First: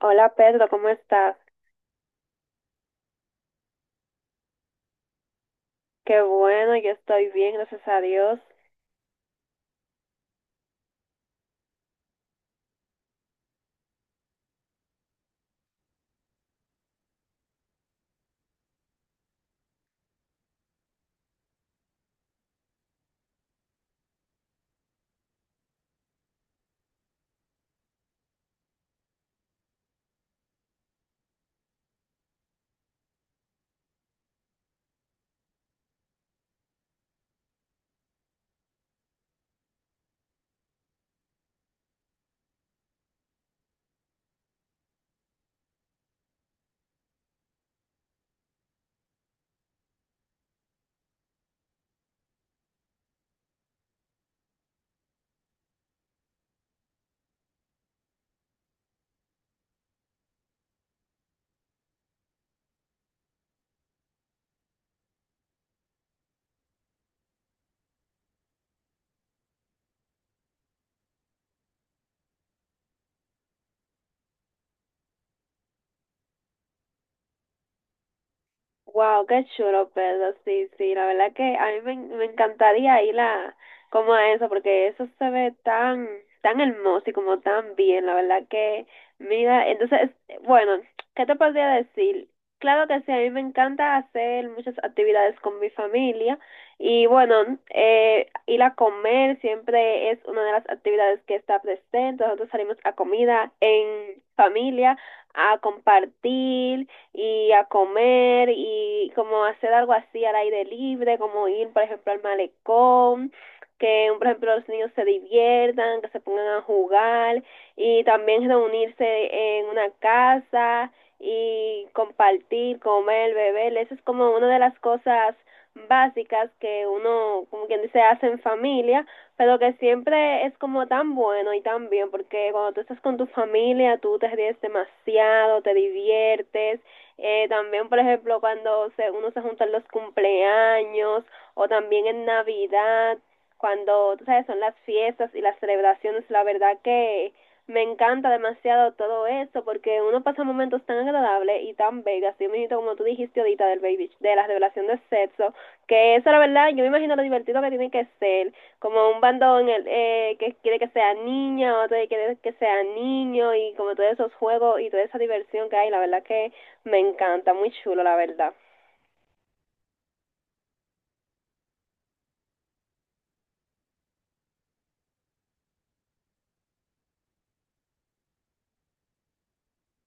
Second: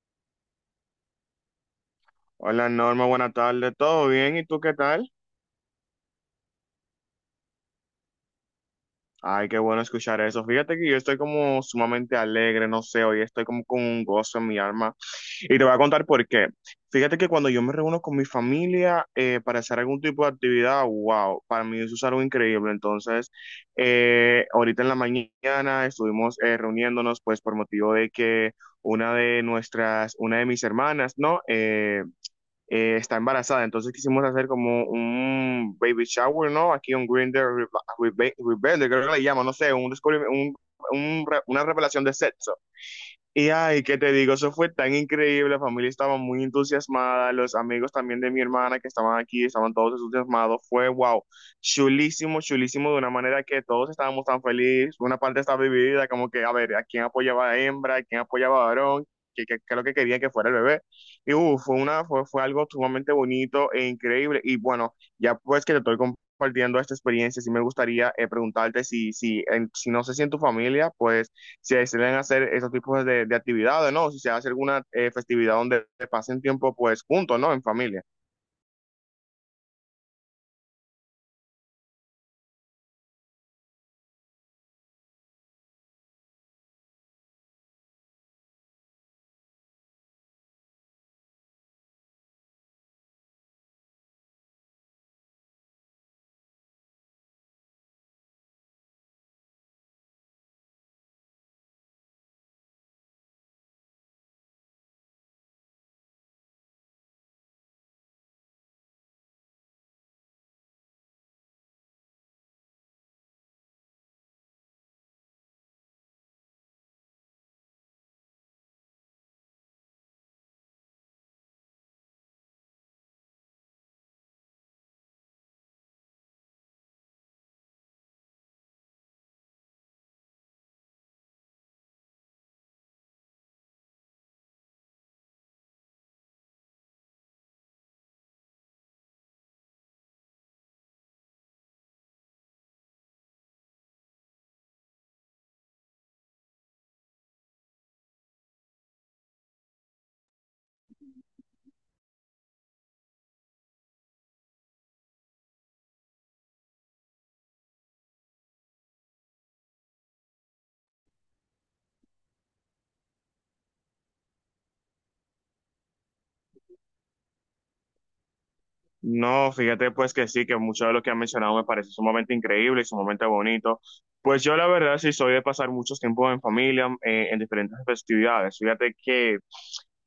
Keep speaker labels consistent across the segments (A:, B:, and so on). A: Hola Pedro, ¿cómo estás?
B: Hola Norma, buenas tardes, ¿todo bien? ¿Y tú qué tal?
A: Qué bueno, yo estoy bien, gracias a Dios.
B: Ay, qué bueno escuchar eso. Fíjate que yo estoy como sumamente alegre, no sé, hoy estoy como con un gozo en mi alma. Y te voy a contar por qué. Fíjate que cuando yo me reúno con mi familia para hacer algún tipo de actividad, wow, para mí eso es algo increíble. Entonces, ahorita en la mañana estuvimos reuniéndonos pues por motivo de que una de mis hermanas, ¿no? Está embarazada. Entonces quisimos hacer como un baby shower, ¿no? Aquí un Grinder Rebelde, creo que le llaman, no sé, un, descubrimiento- un re- una revelación de sexo. Y ay, ¿qué te digo? Eso fue tan increíble, la familia estaba muy entusiasmada, los amigos también de mi hermana que estaban aquí, estaban todos entusiasmados, fue wow, chulísimo, chulísimo, de una manera que todos estábamos tan felices, una parte estaba dividida, como que, a ver, ¿a quién apoyaba a hembra? ¿A quién apoyaba a varón? ¿ qué es lo que querían que fuera el bebé? Y fue algo sumamente bonito e increíble, y bueno, ya pues que te estoy compartiendo esta experiencia, sí me gustaría preguntarte si no sé si en tu familia, pues si deciden hacer esos tipos de actividades, ¿no? Si se hace alguna festividad donde pasen tiempo pues juntos, ¿no? En familia.
A: Wow, qué chulo, Pedro. Sí, sí, la verdad que a mí me encantaría ir a como a eso, porque eso se ve tan, tan hermoso y como tan bien, la verdad que, mira, entonces, bueno, ¿qué te podría decir? Claro que sí, a mí me encanta hacer muchas actividades con mi familia y bueno, ir a comer siempre es una de las actividades que está presente. Nosotros salimos a comida en familia, a compartir y a comer y como hacer algo así al aire libre, como ir, por ejemplo, al malecón, que, por ejemplo, los niños se diviertan, que se pongan a jugar y también reunirse en una casa y compartir, comer, beber. Eso es como una de las cosas básicas que uno, como quien dice, hace en familia, pero que siempre es como tan bueno y tan bien, porque cuando tú estás con tu familia, tú te ríes demasiado, te diviertes, también, por ejemplo, cuando uno se junta en los cumpleaños o también en Navidad, cuando, tú sabes, son las fiestas y las celebraciones, la verdad que me encanta demasiado todo eso porque uno pasa momentos tan agradables y tan bellos, así mismo como tú dijiste ahorita del baby, de la revelación de sexo, que eso la verdad, yo me imagino lo divertido que tiene que ser, como un bando en el, que quiere que sea niña, otro que quiere que sea niño y como todos esos juegos y toda esa diversión que hay, la verdad que me encanta, muy chulo, la verdad.
B: No, fíjate pues que sí, que mucho de lo que han mencionado me parece sumamente increíble y sumamente bonito. Pues yo la verdad sí soy de pasar muchos tiempos en familia, en diferentes festividades. Fíjate que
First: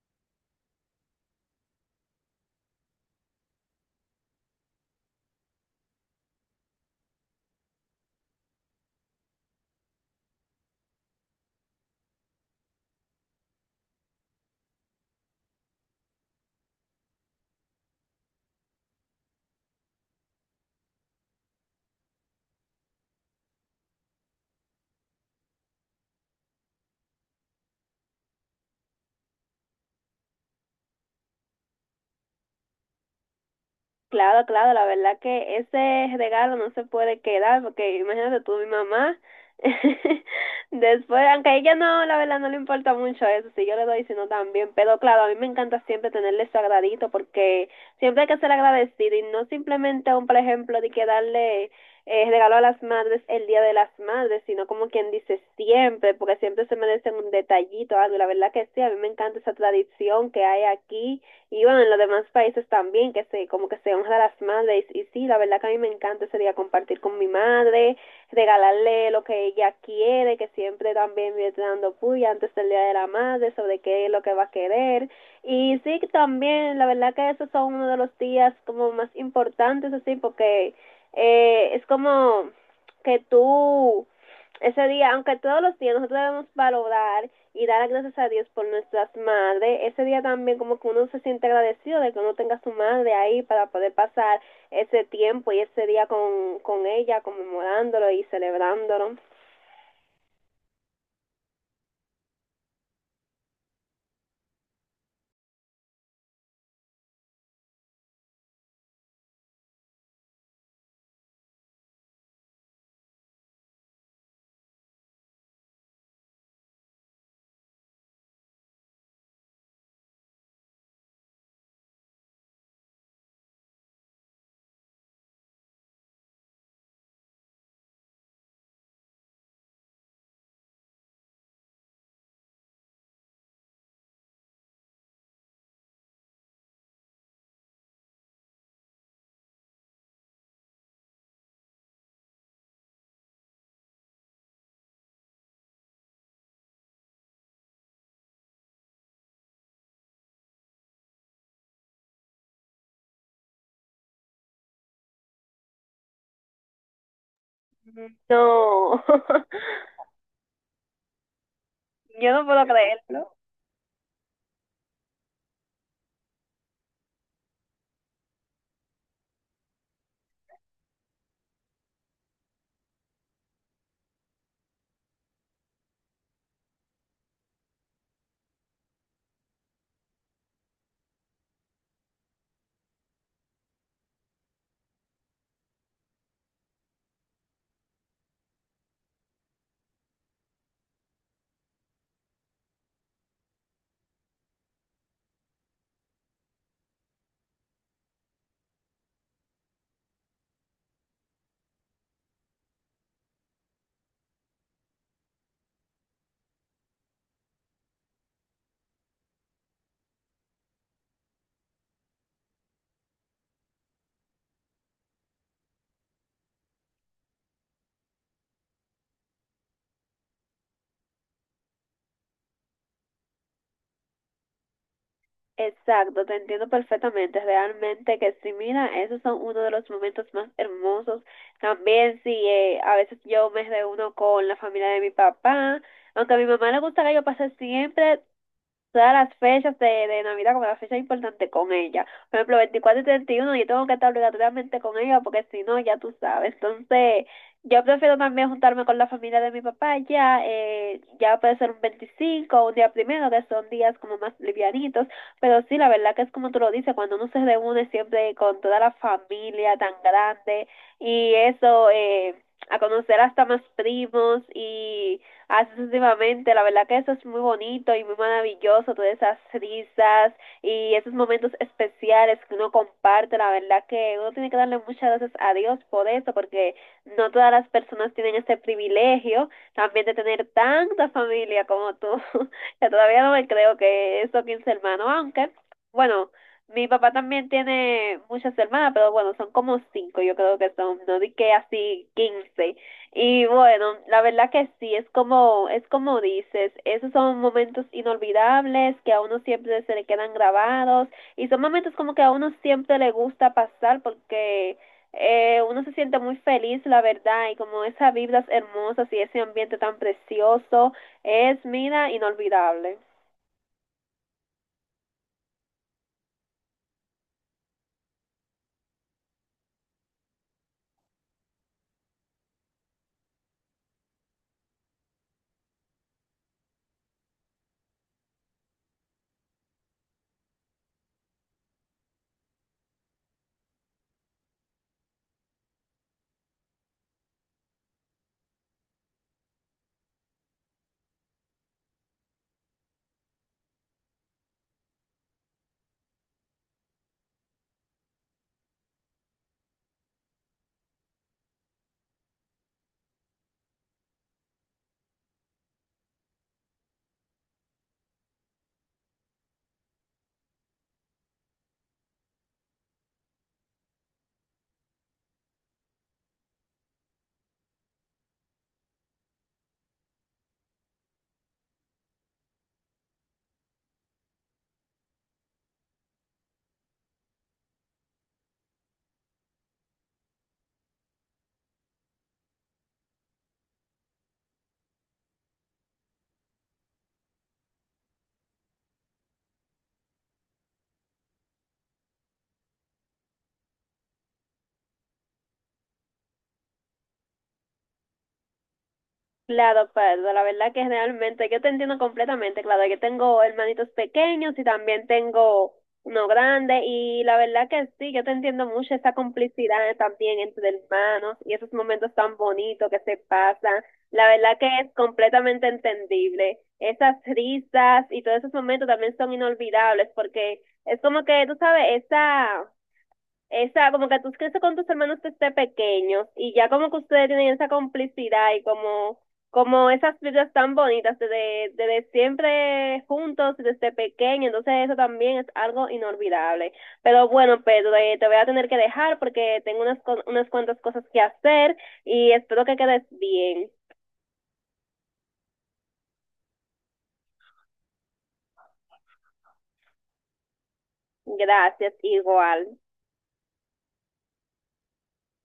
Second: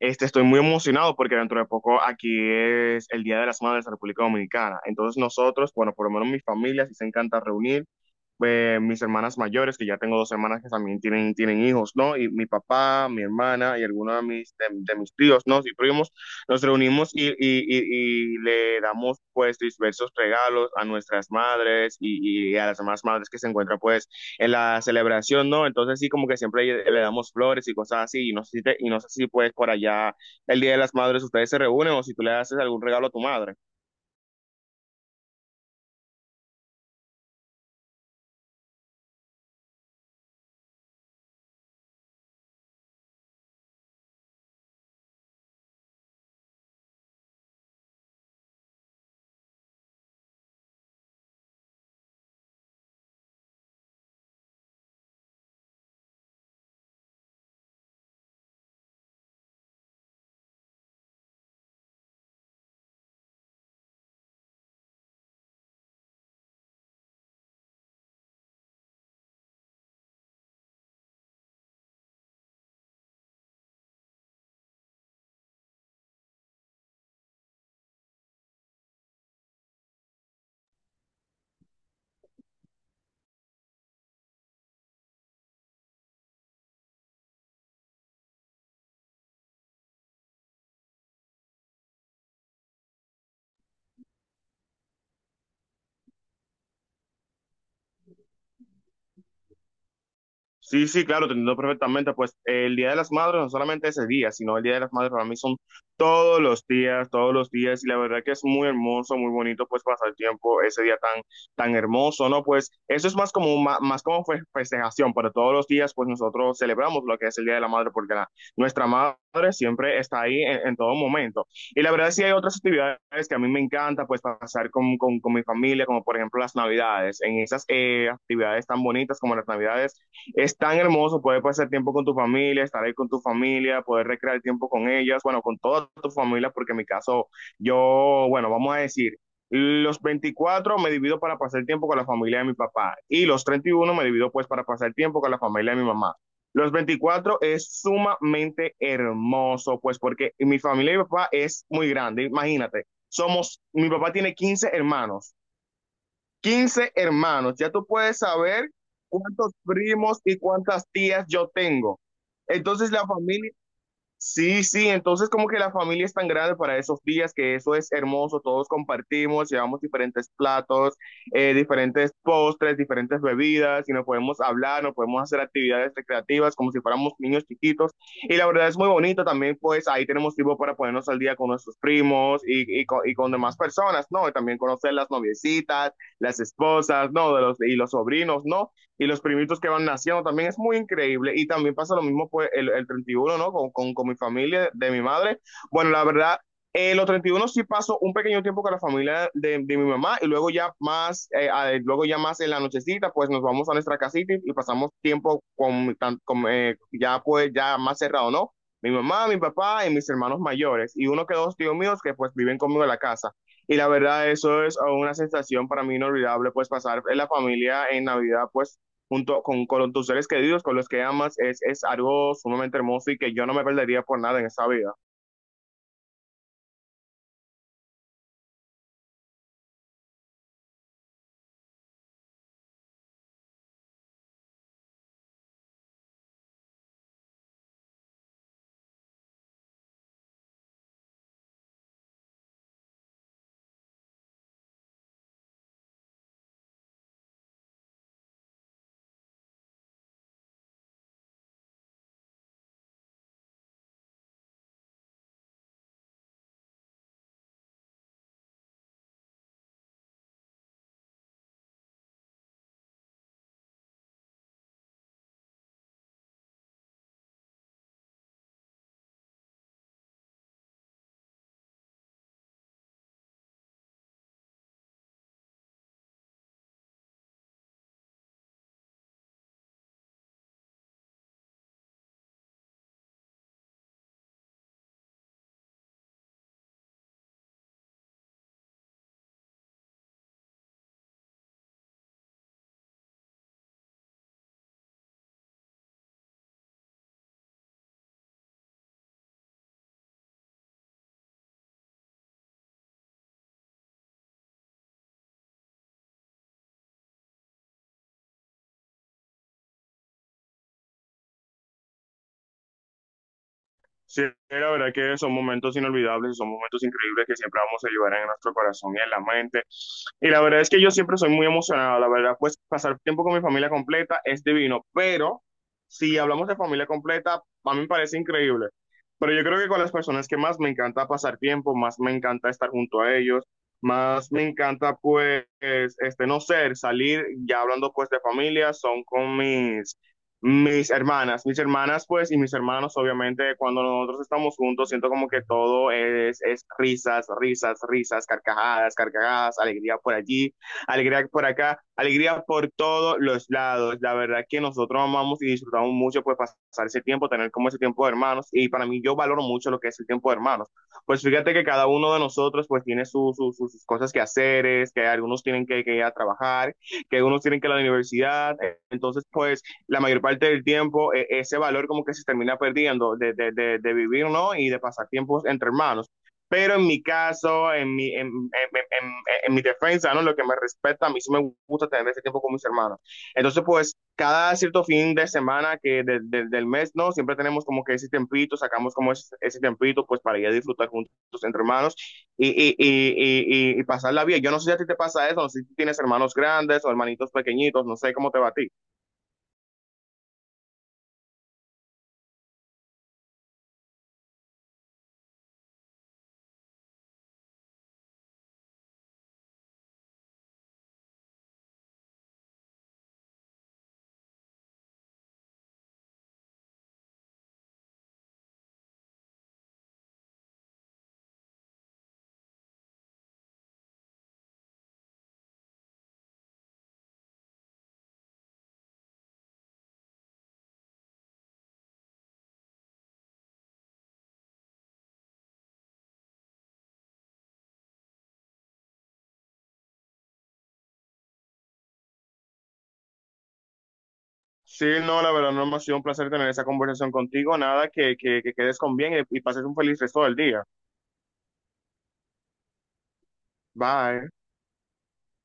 B: este, estoy muy emocionado porque dentro de poco aquí es el Día de las Madres de la República Dominicana. Entonces nosotros, bueno, por lo menos mi familia sí se encanta reunir, mis hermanas mayores, que ya tengo dos hermanas que también tienen hijos, ¿no? Y mi papá, mi hermana y algunos de de mis tíos, ¿no? Y primos. Nos reunimos y le damos pues diversos regalos a nuestras madres y a las demás madres que se encuentran pues en la celebración, ¿no? Entonces sí, como que siempre le damos flores y cosas así y no sé si pues por allá el Día de las Madres ustedes se reúnen o si tú le haces algún regalo a tu madre.
A: Claro, claro, la verdad que ese regalo no se puede quedar, porque imagínate tú, mi mamá, después, aunque a ella no, la verdad no le importa mucho eso, si yo le doy, si no también, pero claro, a mí me encanta siempre tenerle su agradito, porque siempre hay que ser agradecido y no simplemente un, por ejemplo, de que darle regalo a las madres el Día de las Madres, sino como quien dice siempre, porque siempre se merecen un detallito, algo, y la verdad que sí, a mí me encanta esa tradición que hay aquí y bueno, en los demás países también, que como que se honra a las madres, y sí, la verdad que a mí me encanta ese día compartir con mi madre, regalarle lo que ella quiere, que siempre también me está dando puya antes del día de la madre, sobre qué es lo que va a querer, y sí, también, la verdad que esos son uno de los días como más importantes, así, porque es como que tú ese día, aunque todos los días nosotros debemos valorar y dar gracias a Dios por nuestras madres, ese día también como que uno se siente agradecido de que uno tenga a su madre ahí para poder pasar ese tiempo y ese día con ella, conmemorándolo y celebrándolo.
B: Sí, sí, claro, te entiendo perfectamente. Pues el Día de las Madres no solamente ese día, sino el Día de las Madres para mí son todos los días, y la verdad que es muy hermoso, muy bonito, pues pasar tiempo ese día tan, tan hermoso, ¿no? Pues eso es más como, más, como festejación, pero todos los días, pues nosotros celebramos lo que es el Día de la Madre, porque nuestra madre siempre está ahí en todo momento. Y la verdad sí hay otras actividades que a mí me encanta, pues pasar con mi familia, como por ejemplo las Navidades, en esas actividades tan bonitas como las Navidades. Es tan hermoso poder pasar tiempo con tu familia, estar ahí con tu familia, poder recrear tiempo con ellas, bueno, con toda tu familia, porque en mi caso, yo, bueno, vamos a decir, los 24 me divido para pasar tiempo con la familia de mi papá y los 31 me divido pues para pasar tiempo con la familia de mi mamá. Los 24 es sumamente hermoso, pues porque mi familia y mi papá es muy grande, imagínate. Somos, mi papá tiene 15 hermanos, 15 hermanos. Ya tú puedes saber
A: No,
B: cuántos primos y cuántas tías yo tengo.
A: yo no puedo
B: Entonces la
A: creerlo.
B: familia. Sí, sí, entonces como que la familia es tan grande para esos días que eso es hermoso, todos compartimos, llevamos diferentes platos, diferentes postres, diferentes bebidas y nos podemos hablar, nos podemos hacer actividades recreativas como si fuéramos niños chiquitos y la verdad es muy bonito también pues ahí tenemos tiempo para ponernos al día con nuestros primos y con demás personas, ¿no? Y también conocer las noviecitas, las esposas, ¿no? De y los sobrinos, ¿no? Y los primitos que van naciendo también es muy increíble y también pasa lo mismo pues el 31, ¿no? Con mi familia, de mi madre. Bueno, la verdad, los 31 sí paso un pequeño tiempo con la familia de mi mamá y luego ya más, luego ya más en la nochecita, pues nos vamos a nuestra casita y pasamos tiempo con, ya pues ya más cerrado, ¿no? Mi mamá, mi papá y mis hermanos mayores y uno que dos tíos míos que pues viven conmigo en la casa. Y la verdad eso es una sensación para mí inolvidable, pues pasar en la familia en Navidad, pues junto con tus seres queridos, con los que amas, es algo sumamente hermoso y que yo no me perdería por nada en esta vida.
A: Exacto, te entiendo perfectamente, realmente que sí, mira, esos son uno de los momentos más hermosos. También sí, a veces yo me reúno con la familia de mi papá, aunque a mi mamá le gusta que yo pase siempre todas las fechas de Navidad, como las fechas importantes con ella. Por ejemplo, 24 y 31 yo tengo que estar obligatoriamente con ella porque si no, ya tú sabes. Entonces, yo prefiero también juntarme con la familia de mi papá ya, ya puede ser un 25 o un día primero, que son días como más livianitos, pero sí, la verdad que es como tú lo dices, cuando uno se reúne siempre con toda la familia tan grande y eso, a conocer hasta más primos y haces últimamente. La verdad que eso es muy bonito y muy maravilloso, todas esas risas y esos momentos especiales que uno comparte. La verdad que uno tiene que darle muchas gracias a Dios por eso, porque no todas las personas tienen este privilegio también de tener tanta familia como tú. que todavía no me creo que esos 15 hermanos, aunque, bueno. Mi papá también tiene muchas hermanas, pero bueno, son como cinco, yo creo que son, no di que así 15, y bueno, la verdad que sí, es como dices, esos son momentos inolvidables que a uno siempre se le quedan grabados y son momentos como que a uno siempre le gusta pasar porque uno se siente muy feliz, la verdad, y como esas vibras hermosas y ese ambiente tan precioso es, mira, inolvidable.
B: Sí, la verdad que son momentos inolvidables, son momentos increíbles que siempre vamos a llevar en nuestro corazón y en la mente. Y la verdad es que yo siempre soy muy emocionado, la verdad, pues pasar tiempo con mi familia completa es divino, pero si hablamos de familia completa, a mí me parece increíble. Pero yo creo que con las personas que más me encanta pasar tiempo, más me encanta estar junto a ellos, más me encanta pues, este, no ser, salir, ya hablando pues de familia, son con mis hermanas pues y mis hermanos obviamente cuando nosotros estamos juntos siento como que todo es risas, risas, risas, carcajadas, carcajadas, alegría por allí, alegría por acá, alegría por todos los lados. La verdad que nosotros amamos y disfrutamos mucho pues pasar ese tiempo, tener como ese tiempo de hermanos y para mí yo valoro mucho lo que es el tiempo de hermanos. Pues fíjate que cada uno de nosotros pues tiene sus cosas que hacer, es que algunos tienen que ir a trabajar, que algunos tienen que ir a la universidad, entonces pues la mayor parte del tiempo ese valor como que se termina perdiendo de vivir, ¿no? Y de pasar tiempos entre hermanos. Pero en mi caso, en mi defensa, ¿no? Lo que me respecta, a mí sí me gusta tener ese tiempo con mis hermanos. Entonces, pues, cada cierto fin de semana del mes, ¿no? Siempre tenemos como que ese tempito, sacamos como ese tempito, pues, para ir a disfrutar juntos entre hermanos y pasarla bien. Yo no sé si a ti te pasa eso, no sé si tienes hermanos grandes o hermanitos pequeñitos, no sé cómo te va a ti.
A: Claro, Pedro, la verdad que realmente yo te entiendo completamente, claro, yo tengo hermanitos pequeños y también tengo uno grande y la verdad que sí, yo te entiendo mucho esa complicidad también entre hermanos y esos momentos tan bonitos que se pasan, la verdad que es completamente entendible, esas risas y todos esos momentos también son inolvidables porque es como que, tú sabes, esa como que tú creces con tus hermanos desde pequeños y ya como que ustedes tienen esa complicidad y como, como esas vidas tan bonitas desde siempre juntos, desde pequeño, entonces eso también es algo inolvidable. Pero bueno, Pedro, te voy a tener que dejar porque tengo unas cuantas cosas que hacer y espero que quedes bien.
B: Sí, no, la verdad, no ha sido un placer tener esa conversación contigo. Nada, que quedes con bien y pases un feliz resto del día.
A: Gracias, igual.
B: Bye.